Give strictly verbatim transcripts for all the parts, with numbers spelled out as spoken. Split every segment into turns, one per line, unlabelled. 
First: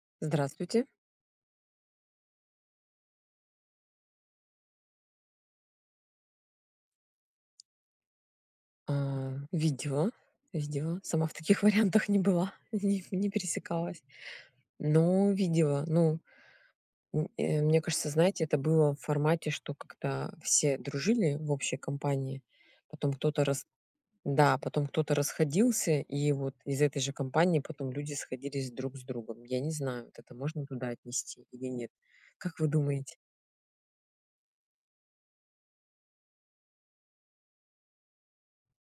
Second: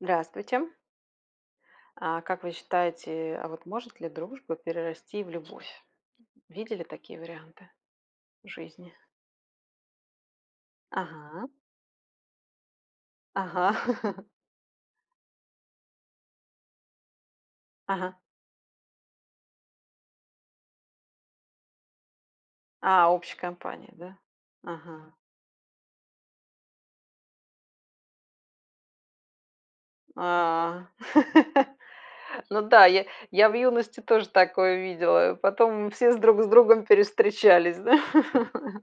Здравствуйте.
Здравствуйте.
А как вы считаете, а вот может ли дружба перерасти в любовь? Видели такие варианты в жизни?
А, видела, сделала, сама в
Ага.
таких вариантах не была, неп не
Ага.
пересекалась. Но видела, ну, м, э, мне кажется,
Ага.
знаете, это было в формате, что как-то все дружили в общей компании,
А,
потом
общей
кто-то рас
компанией, да?
да, потом
Ага.
кто-то расходился, и вот из этой же компании потом люди сходились друг с другом. Я не знаю, вот это можно
А.
туда отнести или нет? Как
Ну
вы
да, я
думаете?
я в юности тоже такое видела. Потом все с друг с другом перевстречались, да?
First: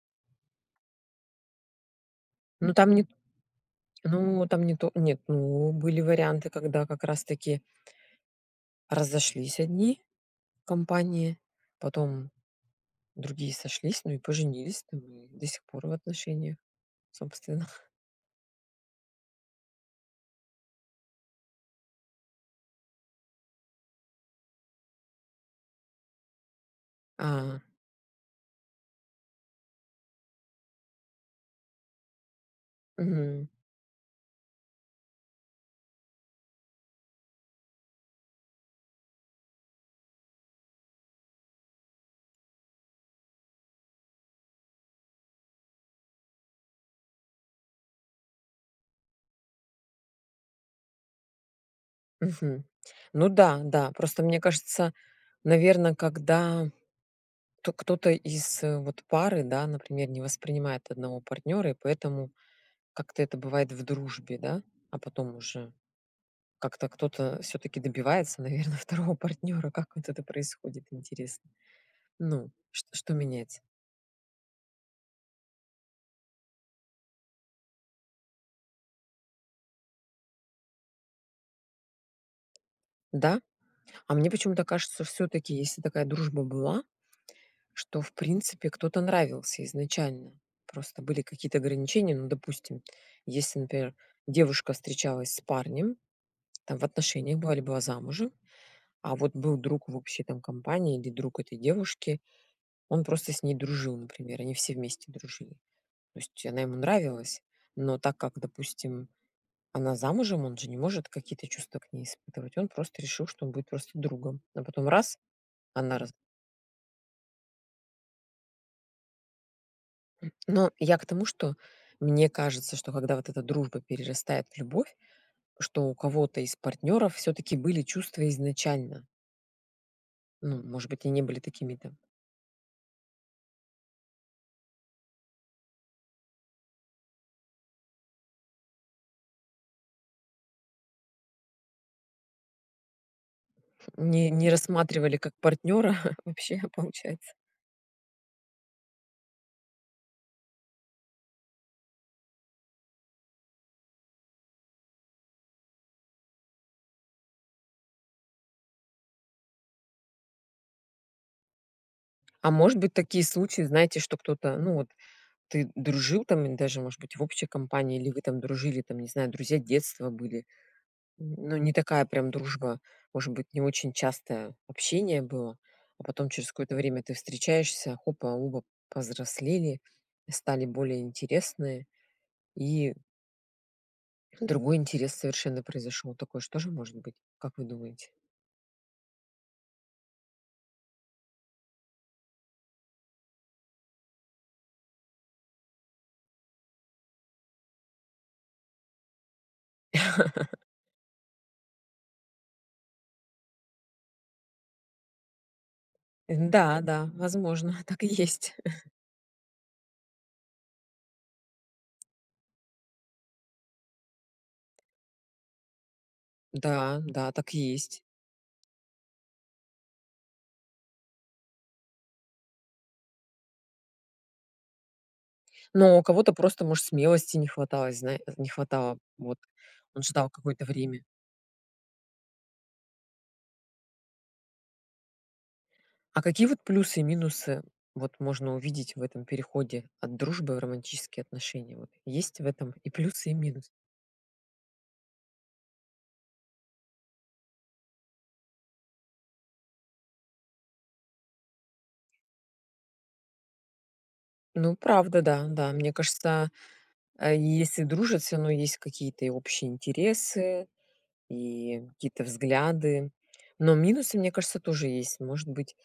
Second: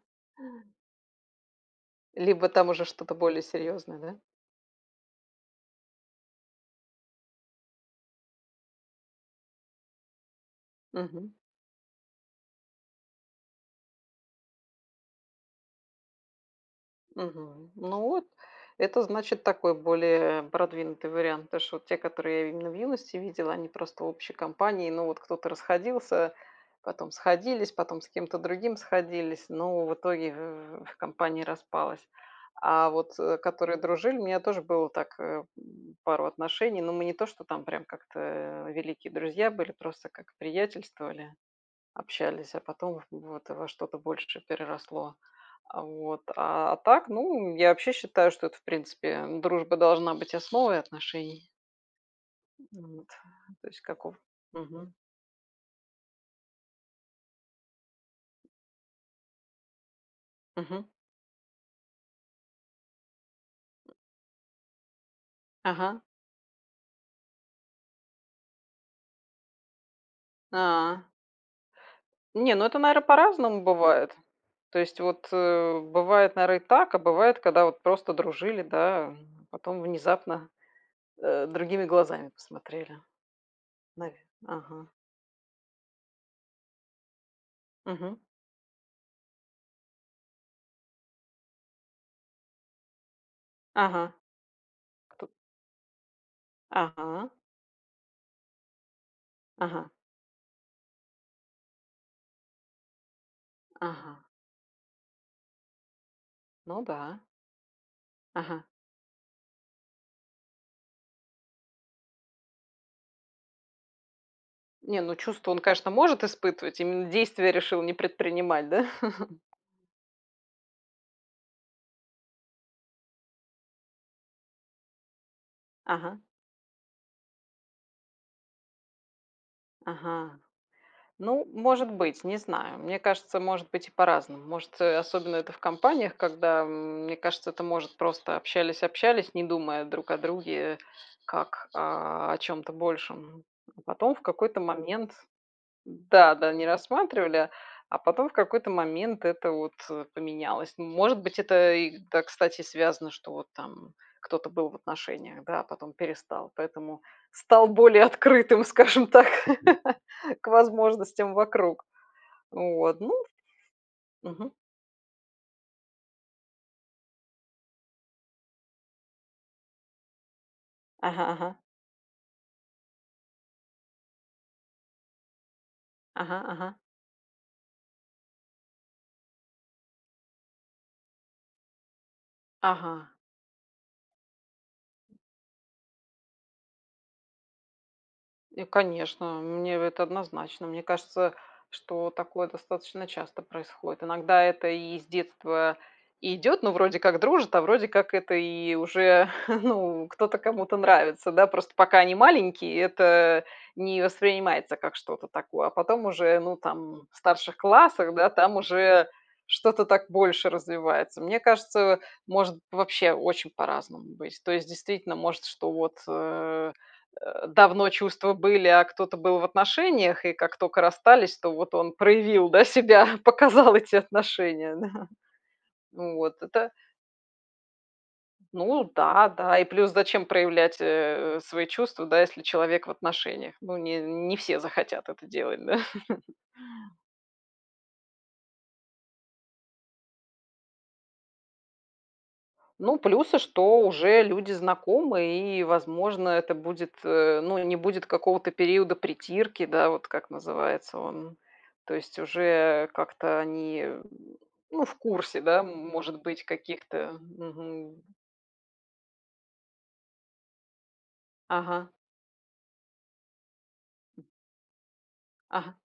Либо там
Ну,
уже
там не т
что-то более серьезное, да?
Ну, там не то нет, ну, были варианты, когда, как раз-таки разошлись одни
Мгм.
компании, потом другие сошлись, ну, и поженились, там, и до сих пор в отношениях, собственно.
Мгм. Ну, вот это, значит, такой более продвинутый вариант. Потому что, вот те, которые я именно в юности видела- они просто в общей компании. Ну, вот кто-то расходился, потом
А.
сходились, потом с кем-то другим сходились, но, в итоге, в в в компания распалась. А, вот,
Мгм.
которые дружили, у меня тоже было так, э, м, пару отношений. Но мы не то, что там прям как-то великие друзья были, просто, как приятельствовали, общались, а потом вот во что-то большее переросло. А вот, а, так, ну, я вообще считаю, что это, в принципе, дружба должна быть основой отношений.
Мгм.
Ну, вот,
Ну да,
то есть
да.
каков
Просто, мне кажется,
Мгм.
наверно, когда то кто-то из вот пары, да, например, не
Мгм.
воспринимает одного партнёра, и поэтому как-то это бывает в
М.
дружбе, да, а потом уже
Ага.
как-то кто-то всё-таки добивается, наверно, второго партнёра. Как вот это происходит,
А.
интересно? Ну,
Не, ну это,
чт
наверно,
что меняется?
по-разному бывает. То есть вот, э, бывает, наверно, и так, а бывает, когда вот просто дружили, да, а потом внезапно, э, другими глазами посмотрели,
Да? А
навь
мне почему-то
ага.
кажется, всё-таки, если такая дружба была, что, в
Мгм.
принципе, кто-то нравился изначально. Просто были какие-то ограничения. Ну, допустим, если, например,
Ага.
девушка
Кто
встречалась с парнем, там, в
Ага.
отношениях была, или была замужем, а вот был друг
Ага.
в общей, там, компании или друг этой девушки, он просто с ней дружил,
Ага.
например, они все вместе дружили. То есть она ему
Ну да.
нравилась, но так как,
Ага.
допустим, она замужем, он же не может какие-то чувства к ней испытывать. Он просто решил, что он будет просто другом, а потом-
Не, ну
раз,
чувства он, конечно,
она раз
может испытывать, именно действия решил не предпринимать, да?
М. Но я к тому, что, мне кажется, что когда вот эта дружба перерастает в любовь, что у
Ага.
кого-то из партнеров всё-таки были чувства изначально.
Ага.
Ну, может быть, и не были
Ну,
такими
может
там
быть, не знаю. Мне кажется, может быть и по-разному. Может, э, особенно, это в компаниях, когда, мне кажется, это, может, просто общались-общались, не думая друг о друге, как о о чём-то большем.
Хм.
Потом, в
Не не
какой-то момент
рассматривали, как партнёра,
Да-да,
вообще,
не
получается?
рассматривали, а потом, в какой-то момент, это вот, э, поменялось. Ну, может быть, это, и, да, кстати, связано, что вот там кто-то был в отношениях, да, а потом перестал, поэтому стал более открытым, скажем так, к возможностям вокруг.
А, может быть,
Вот, ну
такие случаи, знаете, что
Мгм.
кто-то, ну, вот ты дружил там, ин даже, может быть, в общей компании, или вы там дружили, там, не знаю, друзья детства были.
Ага. Ага.
Ну, не такая прям дружба. Может быть, не очень частое общение было, а потом
Ага.
через какое-то
Ага.
время ты встречаешься- хопа, оба повзрослели, стали более интересные, и
Ага.
Другой интерес совершенно произошёл. Такое ж тоже может быть? Как вы думаете?
Э, конечно, мне это однозначно. Мне кажется, что такое достаточно часто происходит. Иногда это и с детства и идет, но вроде как дружат, а вроде как это и уже, ну, кто-то кому-то нравится, да. Просто, пока они маленькие, это не воспринимается, как что-то такое. А потом уже, ну,
Да,
там
да,
в старших
возможно. Так и
классах, да,
есть.
там уже что-то так больше развивается. Мне кажется, может вообще очень по-разному быть. То есть, действительно, может, что вот, э,
Да, да, так и
давно
есть.
чувства были, а кто-то был в отношениях и как тока расстались, то вот он проявил, да, себя, показал эти отношения, да.
Но у
Ну,
кого-то
вот
просто
это
может смелости не хватало, знае не
Ну
хватало,
да,
вот,
да. И плюс,
он
зачем
ждал какое-то
проявлять,
время.
э, свои чувства да, если человек в отношениях? Ну, не не все захотят это делать, да.
А какие вот плюсы и минусы вот можно увидеть в этом переходе от дружбы в романтические отношения? Вот есть в этом и
Ну,
плюсы, и
плюсы,
минусы?
что уже люди знакомы и, возможно, это будет, э, ну, не будет какого-то периода притирки, да, вот, как называется он. То есть уже как-то они,
Ну,
ну, в
правда,
курсе,
да,
да,
да. Мне
может быть
кажется,
каких-то,
если
мгм.
дружат, всё равно есть какие-то и общие интересы, и
Ага.
какие-то взгляды, но минусы, мне кажется, тоже есть. Может
Ага,
быть,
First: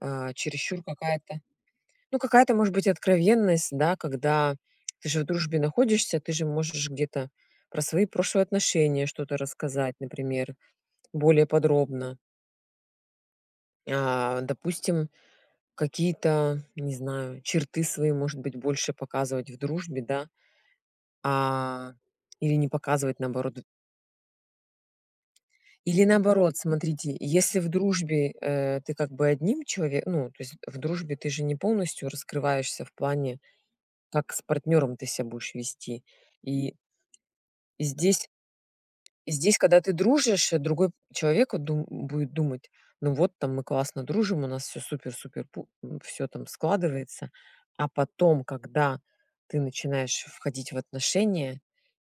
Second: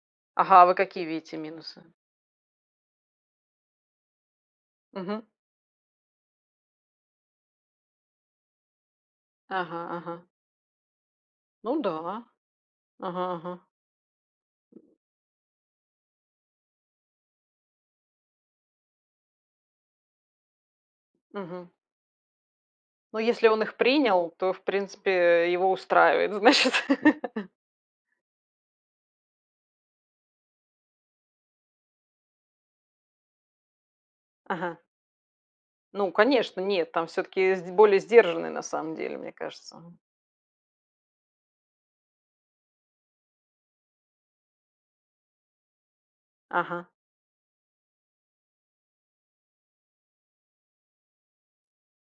а,
а Ага, а вы
чересчур
какие видите
какая-то,
минусы?
ну, какая-то может быть откровенность, да, когда ты же в
Мгм.
дружбе находишься, ты же можешь где-то про свои прошлые отношения что-то
Ага,
рассказать,
ага.
например, более
Ну
подробно.
да. Ага, ага.
А допустим, какие-то, не знаю, черты свои может быть больше показывать в дружбе, да,
Мгм.
а, или не показывать,
Ну, если
наоборот
он
в
их принял, то, в принципе, его
Или
устраивает,
наоборот,
значит.
смотрите: если в дружбе, э, ты как бы одним челове ну, то есть в дружбе ты же не полностью раскрываешься в плане, как с
Ага.
партнёром ты себя будешь вести.
Ну, конечно,
И
нет. Там всё-таки сде более
здесь
сдержанный, на самом деле, мне
здесь, когда
кажется.
ты дружишь, другой человеку от ду будет думать: "Ну вот, там мы классно дружим, у нас всё супер-супер пу м, всё там
Ага.
складывается". А потом, когда ты начинаешь входить в отношения,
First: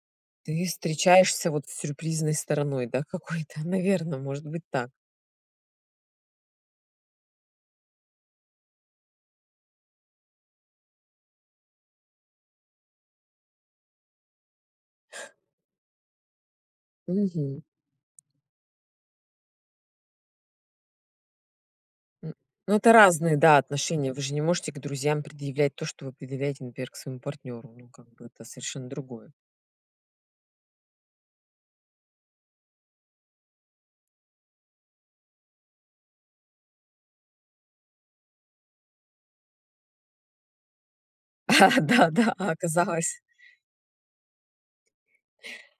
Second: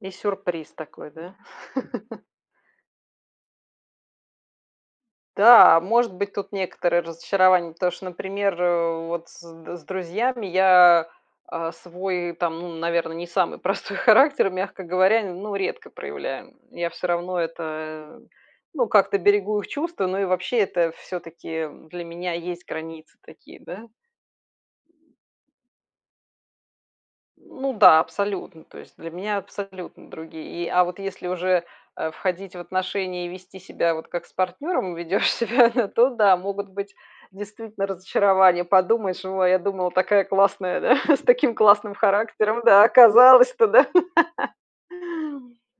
И
ты
сюрприз такой, да?
встречаешься вот с сюрпризной стороной, да, какой-то, наверное, может быть так.
Да, может быть тут некоторые разочарования, потому что, например, э, вот с д с друзьями я, а, свой, там, ну, наверно, не самый простой характер, мягко говоря, ну, редко проявляем. Я всё равно
Мгм.
это, ну, как-то берегу их чувства, но и вообще, это всё-таки, м, для меня
М,
есть
ну, это
границы
разные, да,
такие, да.
отношения. Вы же не можете к друзьям предъявлять то, что вы предъявляете, например, к своему партнеру.
Ну
Ну,
да,
как бы это
абсолютно. То
совершенно
есть, для
другое.
меня абсолютно другие. И а вот если уже, э, входить в отношения и вести себя, вот как с партнёром ведёшь себя, то да, могут быть, действительно, разочарования. Подумаешь: "О, а я думала, такая классная, да, с таким классным
Да, да,
характером. Да, а
оказалось.
оказалось то, да".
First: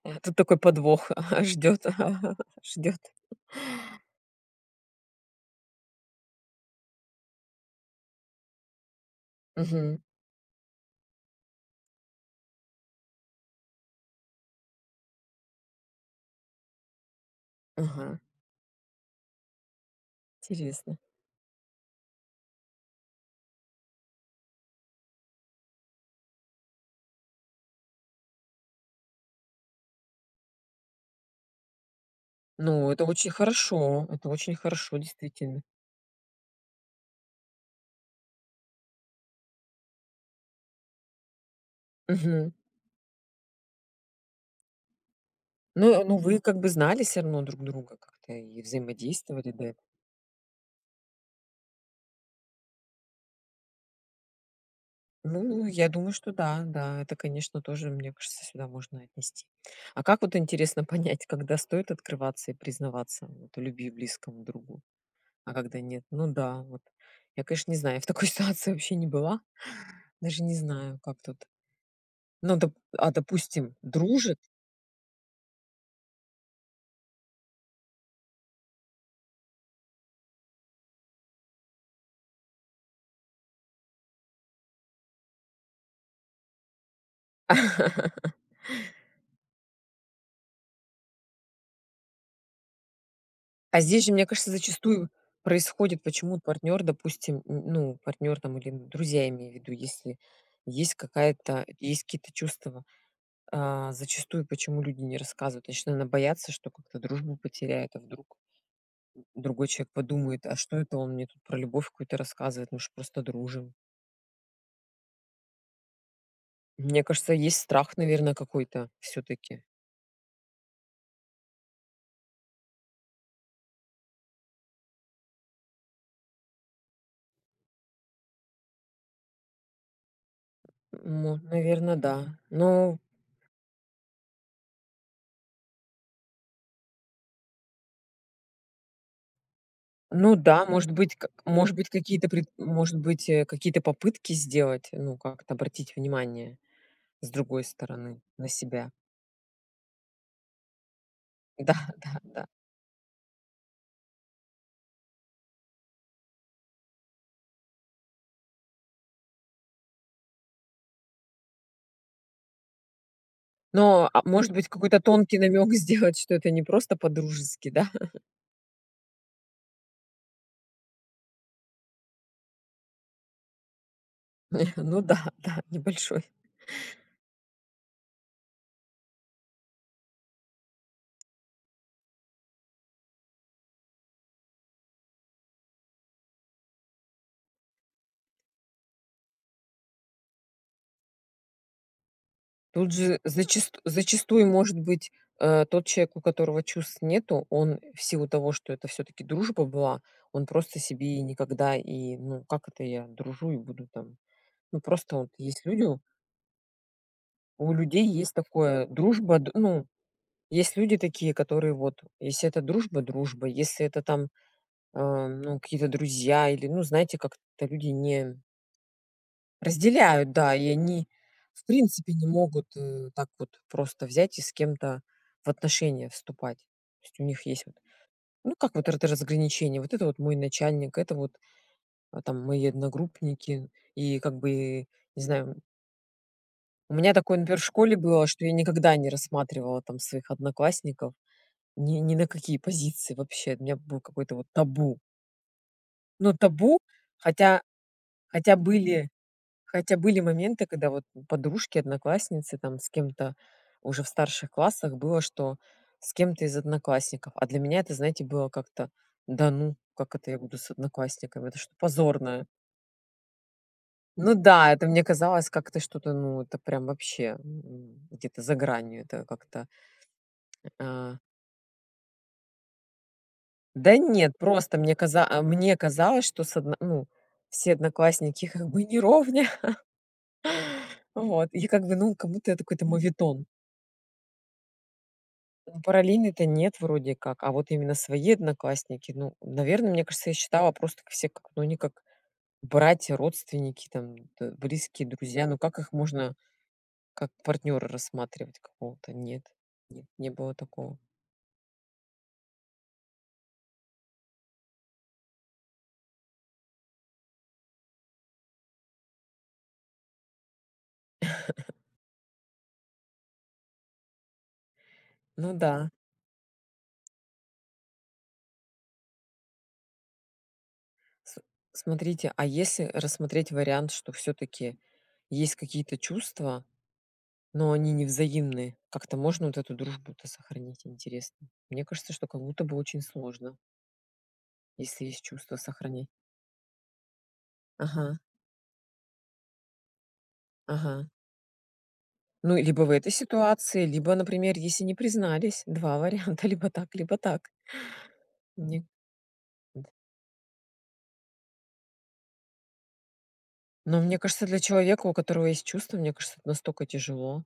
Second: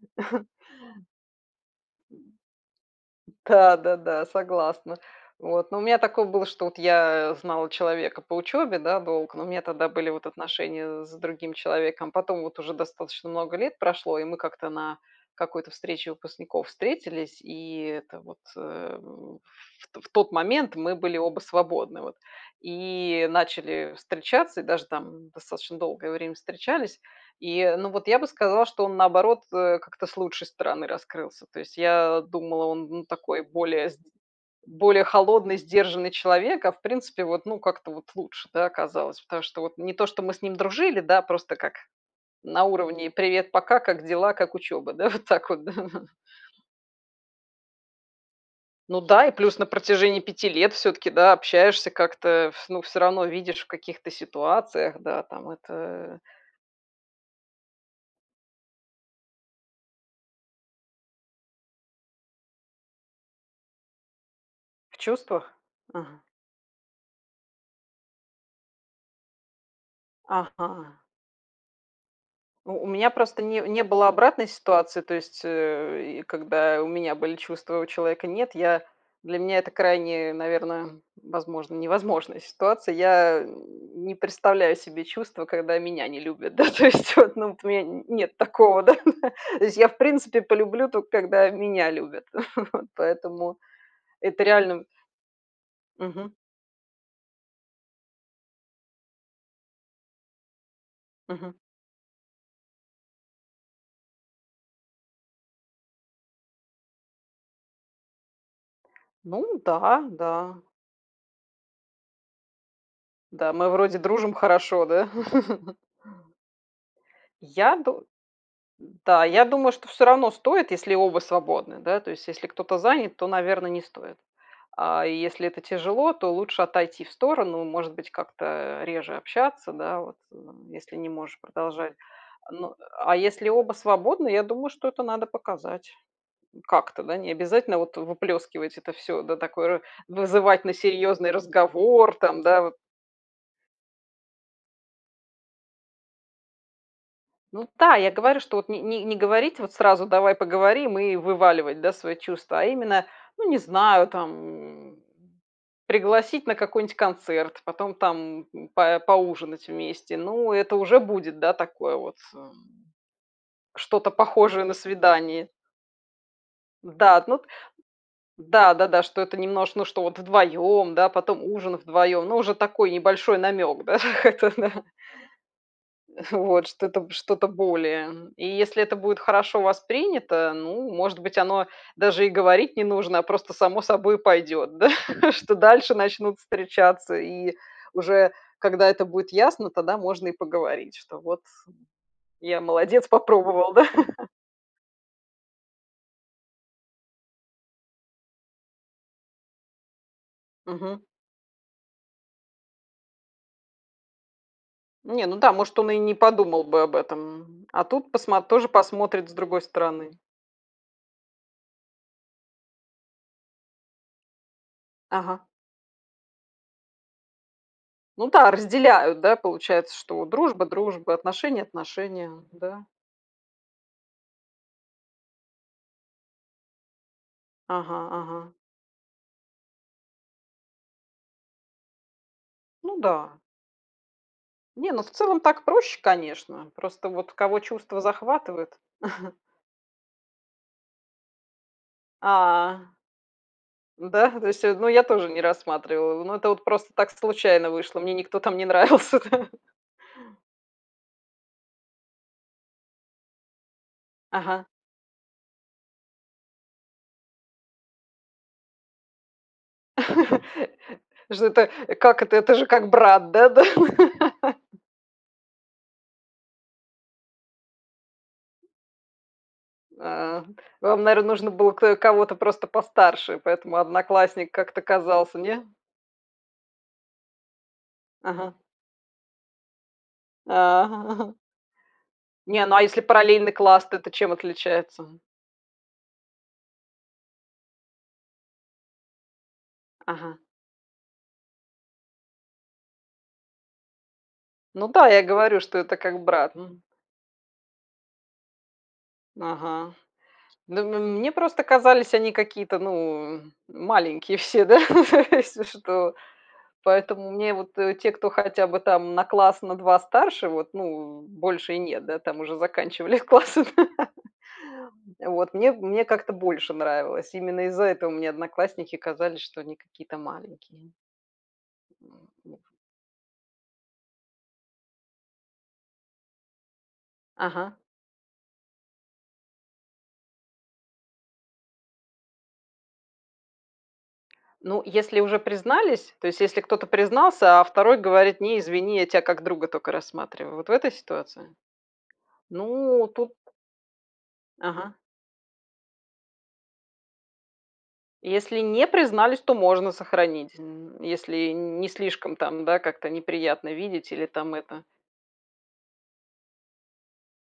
А тут такой подвох ждёт, ждёт.
Да, да-да, согласна. Вот, но у меня такое было, что вот я знала человека по учёбе, да, долго. Но у меня тогда
Мгм.
были вот отношения с другим человеком. Потом вот уже достаточно много лет прошло, и мы как-то на какой-то встрече выпускников встретились. И это
Мгм.
вот, э, вт в тот момент мы
Интересно.
были оба свободны вот. И начали встречаться, и даже там достаточно долгое время встречались. И, ну, вот, я бы сказала, что он, наоборот, э, как-то с лучшей стороны раскрылся. То есть, я думала, он,
Ну, это
ну,
очень
такой более сд
хорошо. Это очень хорошо,
более холодный,
действительно.
сдержанный человек, а, в принципе вот, ну, как-то вот лучше, да, оказалось. Потому что вот, не то, что мы с ним дружили, да, просто как
Мгм.
на уровне "привет пока, как дела, как учёба?" Да, вот так вот да.
Ну ну, вы как бы знали всё равно друг друга как-то и
Ну да, и
взаимодействовали,
плюс на
да.
протяжении пяти лет всё-таки, да, общаешься как-то, ф ну, всё равно видишь в каких-то ситуациях, да, там
Ну, я думаю,
это.
что да, да. Это, конечно, тоже, мне кажется, сюда можно отнести. А как вот интересно понять, когда стоит открываться и признаваться от в любви близкому другу?
В
А
чувствах?
когда нет?
Ага.
Ну да, вот я, конечно, не знаю, я в такой ситуации вообще не была, даже не
Ага.
знаю, как тут. Ну дап
У у меня
а,
просто не
допустим,
не было
дружит?
обратной ситуации, то есть, э, и когда у меня были чувства, а у человека- нет. Я для меня это крайне, наверно, возможно, невозможная ситуация. Я не представляю себе чувства, когда меня не любят, да, то есть, вот, ну, вот у меня нет такого, да? То есть я, в принципе, полюблю только когда меня любят. Поэтому
А здесь же, мне
это
кажется,
реально
зачастую происходит
Мгм.
Почему партнёр, допустим, н ну, партнёр там или друзья, имею в виду, если есть
Мгм.
какая-то есть какие-то чувства, а, зачастую почему люди не рассказывают? Значит, наверно, боятся, что как-то дружбу потеряет, а вдруг
Ну
другой человек
да,
подумает:
да.
"А что это он мне тут про любовь какую-то рассказывает, мы ж просто
Да, мы
дружим".
вроде дружим хорошо, да?
Мне кажется, есть
Я
страх,
ду
наверно, какой-то
да, я
всё-таки.
думаю, что всё равно стоит, если оба свободны, да. То есть, если кто-то занят, то, наверно, не стоит. А если это тяжело, то лучше отойти в сторону, может быть, как-то реже общаться, да вот, м, если не
Ну,
можешь продолжать.
наверно, да.
Ну,
Ну.
а если оба свободны, я думаю, что это надо показать как-то, да. Необязательно вот выплескивать это всё, да, такое
Ну да,
вызывать на
может быть как,
серьезный
может быть,
разговор,
какие-то
там,
пре
да, вот.
может быть, э, какие-то попытки сделать, ну, как-то обратить внимание с другой
Ну да, я
стороны
говорю,
на
что вот не
себя.
не не говорить вот сразу: "Давай поговорим",- и
Да,
вываливать, да, свои
да, да.
чувства, а именно, ну, не знаю там, пригласить на какой-нибудь концерт, потом там па поужинать вместе. Ну, это уже будет, да, такое вот, эм,
Но,
что-то
а может
похожее
быть,
на
какой-то тонкий
свидание.
намёк сделать, что это не просто
Да, ну вот,
по-дружески, да?
да-да-да. Что это немнож ну, что вот вдвоем, да, потом ужин вдвоем, но уже такой небольшой намек да, так это да.
Ну да, да, небольшой.
Вот что-то, что-то более. И если это будет хорошо воспринято, ну, может быть, оно даже и говорить не нужно, а просто само собой пойдёт, да, что дальше начнут встречаться. И уже когда это будет ясно, тогда можно и поговорить, что вот, я
Тут
молодец
же,
попробовал,
зачасту
да.
зачастую может быть, а, тот человек, у которого чувств нету, он, в силу того, что это всё-таки дружба была, он просто
Мгм.
себе и никогда и, ну, как это я дружу и буду там? Ну, просто
Не,
вот
ну да,
есть
может
люди
он и
у
не подумал бы об этом,
У
а
людей
тут
есть
посмот тоже
такое:
посмотрит с
дружба др
другой
Ну,
стороны.
есть люди такие, которые вот: если это дружба- дружба, если это там, ам,
Ага.
ну, какие-то друзья или, ну, знаете, как-то люди
Ну
не
да, разделяют, да, получается, что
Разделяют, да,
дружба-
и они
дружба, отношения-
в принципе не
отношения,
могут,
да.
э, так вот просто взять и с кем-то в отношения вступать. То есть, у них есть вот,
Ага,
ну,
ага.
как вот р это разграничение: вот это вот мой начальник, это вот там мои
Ну да.
одногруппники, и как бы,
Не, ну в
не
целом
знаю.
так проще, конечно.
У
Просто
меня
вот у
такое, например,
кого
в школе
чувство
было, что я
захватывает.
никогда не рассматривала там своих одноклассников ни ни на какие
А.
позиции вообще, у меня было
Ну да,
какое-то вот
то есть, ну
табу.
я тоже не рассматривала.
Но
Но это вот
табу,
просто так
хотя
случайно вышло. Мне никто
хотя
там не
были,
нравился, да.
хотя были моменты, когда вот подружки, одноклассницы там с кем-то уже в старших
Ага.
классах было, что с кем-то из одноклассников. А для меня это, знаете, было как-то: "Да ну, как это я буду с
Что
одноклассниками, это
это?
что-то
Как это?
позорное".
Это же как брат, да-да.
Ну да, это мне казалось как-то что-то, ну, это прям вообще где-то за гранью, это как-то,
А. Вам,
а.
наверное, нужно было кто, э кого-то просто постарше, поэтому
Да нет,
одноклассник
просто
как-то
мне каза
казался,
а
не?
мне казалось, что с одно ну, все одноклассники-
Ага.
как бы не ровня.
А.
Вот, и как бы, ну, как будто
Не,
это
ну а
какой-то
если
моветон.
параллельный класс, то это чем отличается?
Параллельные то нет, вроде как, а вот именно свои одноклассники Ну, наверное, мне кажется, я
Ага.
считала просто так все как, ну, они как братья, родственники, там, да,
Ну да,
близкие,
я и
друзья, ну
говорю, что
как их
это как
можно
брат, м.
как партнёра рассматривать какого-то? Нет
Ага.
нет, не было
Ну,
такого.
м мне просто казались они какие-то, ну, маленькие все, да, если что. Поэтому мне вот, э, те, кто хотя бы на класс, на два старше вот, ну, больше и нет да, там уже заканчивались классы.
Ну
Вот мне
да.
мне как-то больше нравилось. Именно из-за этого мне одноклассники казались, что они какие-то маленькие.
Сл смотрите, а
[unintelligible]
если рассмотреть вариант, что всё-таки есть какие-то чувства, но
Ага.
они не взаимны, как-то можно вот эту дружбу-то сохранить, интересно? Мне кажется, что как будто бы очень сложно.
Ну,
Если
если
есть
уже
чувства- сохрани.
признались, то есть, если кто-то признался, а второй
Ага.
говорит: "Не, извини, я тя, как друга тока рассматриваю",- вот в этой
Ага.
ситуации?
Ну, либо в
Ну,
этой
тут
ситуации, либо, например, если не
Ага.
признались, два варианта, либо так, либо так.
Если
Не
не признались, то
д
можно сохранить н если н не слишком там, да, как-то неприятно
Но,
видеть
мне
или
кажется,
там
для
это
человека, у которого есть чувства, мне кажется, это настока тяжело.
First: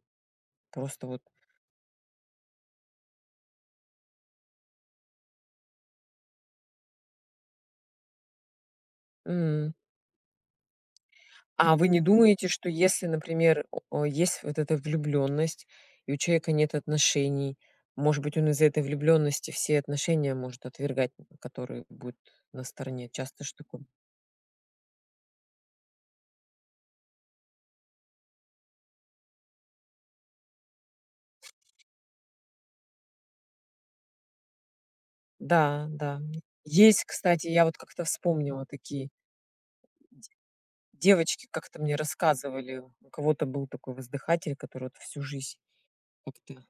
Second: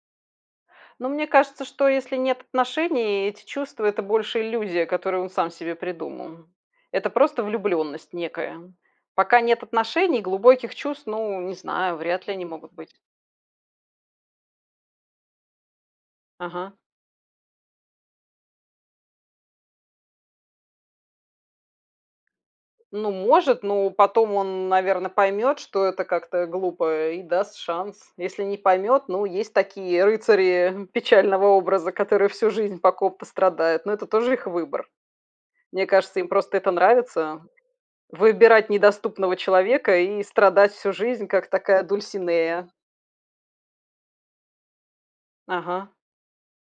Просто
Ну,
вот
мне кажется, что если нет отношений, и эти чувства- это больше иллюзия, которую он сам себе придумал. Это просто влюбленность некая. Пока нет
М.
отношений, глубоких чувств, ну, не
А вы
знаю,
не
вряд ли, они
думаете, что
могут быть.
если, например, э, есть вот эта влюбленность, и у человека
Ага.
нет отношений. Может быть, он из-за этой влюбленности все отношения может отвергать, н которые будут на стороне?
Ну,
Часто ж
может,
таком
но потом он, н наверно, поймет, что это как-то, э, глупо, и даст шанс. Если не поймет- ну, есть такие рыцари, э, печального образа, которые всю жизнь, по ком-то страдают. Но это тоже их выбор. Мне
Да, да,
кажется, им
м,
просто это
есть,
нравится:
кстати, я вот как-то вспомнила:
выбирать
такие,
недоступного человека
м,
и страдать всю жизнь,
девочки
как
как-то
такая
мне
Дульсинея.
рассказывали, у кого-то был такой воздыхатель, который вот всю жись,
Ага.
как-то,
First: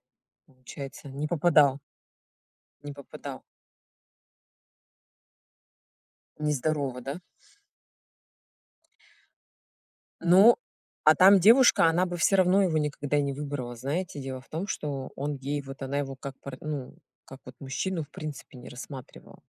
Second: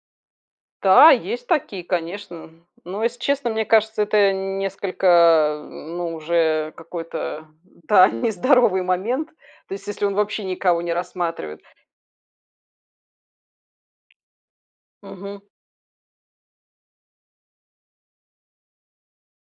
получается,
Да,
не
есть
попадал.
такие, конечно.
Не
Но, если
попадал.
честно, мне кажется, это н несколько, э, ну уже
Нездорово, да?
какой-то, да, нездоровый момент. То есть, если он вообще
Ну,
никого не
а там
рассматривает.
девушка- она бы всё равно его никогда и не выбрала. Знаете, дело в том, что он
Мгм.
ей вот она его, как пар ну, как вот мужчину, в принципе не рассматривала.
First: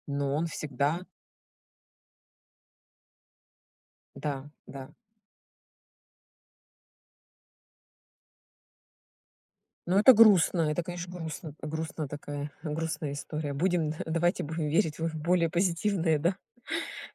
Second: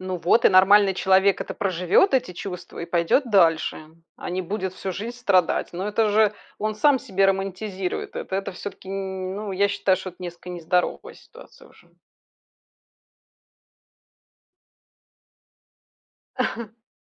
Ну,
Но
вот
он
и нормальный
всегда
человек это проживет, эти чувства и пойдет дальше, а не
Да,
будет
да.
всю жизнь страдать. Но это уже он сам себе романтизирует это. Это всё-таки, н н ну, я считаю,
Но
что
это
это несколько
грустно, это, конечно,
нездоровая
грустно, а,
ситуация уже.
грустно такая, грустная история. Будем, д давайте будем верить в их более позитивные, да,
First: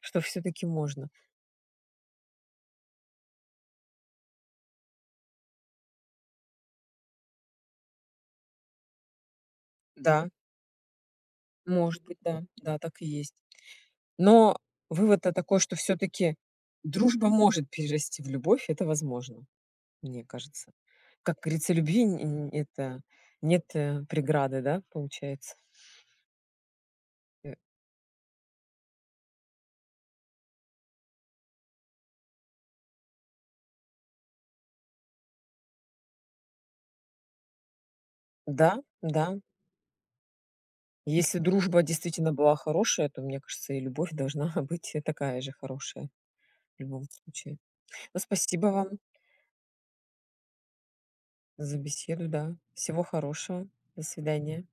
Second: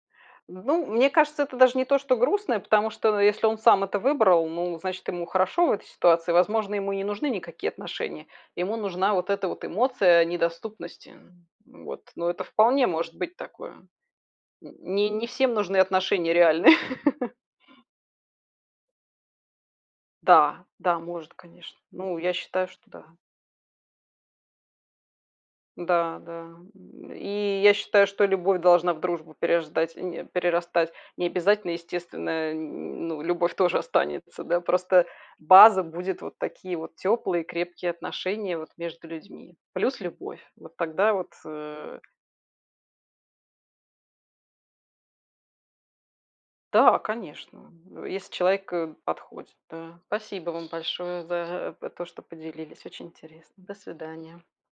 что всё-таки
Ну,
можно.
мне кажется, это даже не то, что грустное, потому что, э, если он сам это выбрал, ну, значит, ему хорошо в этой ситуации. Возможно, ему и не нужны никакие отношения: ему нужна вот эта вот эмоция, э,
Да.
недоступности. М, вот.
Может быть,
Но
да.
это
Да,
вполне
так и
может
есть.
быть такое.
Но
Н не не
вывод-то
всем
такой, что
нужны отношения
всё-таки
реальные.
дружба может перерасти в любовь- это возможно. Мне
Да,
кажется.
да, может,
Как горится,
конечно.
любви
Ну,
н э,
я
н
считаю, что
это
да.
нет, э, преграды, да, получается?
Да, да. М,
Э
и я считаю, что любовь должна в дружбу переждать, э, н э, перерастать. Не обязательно, естественная, э, н ну, любовь тоже останется, да. Просто база будет- вот такие вот теплые и крепкие отношения вот
Да,
между
да.
людьми. Плюс любовь. Вот тогда вот,
Если дружба
э
действительно была хорошая, то мне кажется, и любовь должна быть, э, такая же хорошая. В
Да,
любом случае.
конечно. Э,
Ну,
если
спасибо
человек,
вам
э, подходит, да. Спасибо вам большое за а,
за
по то, что
беседу, да.
поделились.
Всего
Очень интересно.
хорошего.
До
До
свидания.
свидания.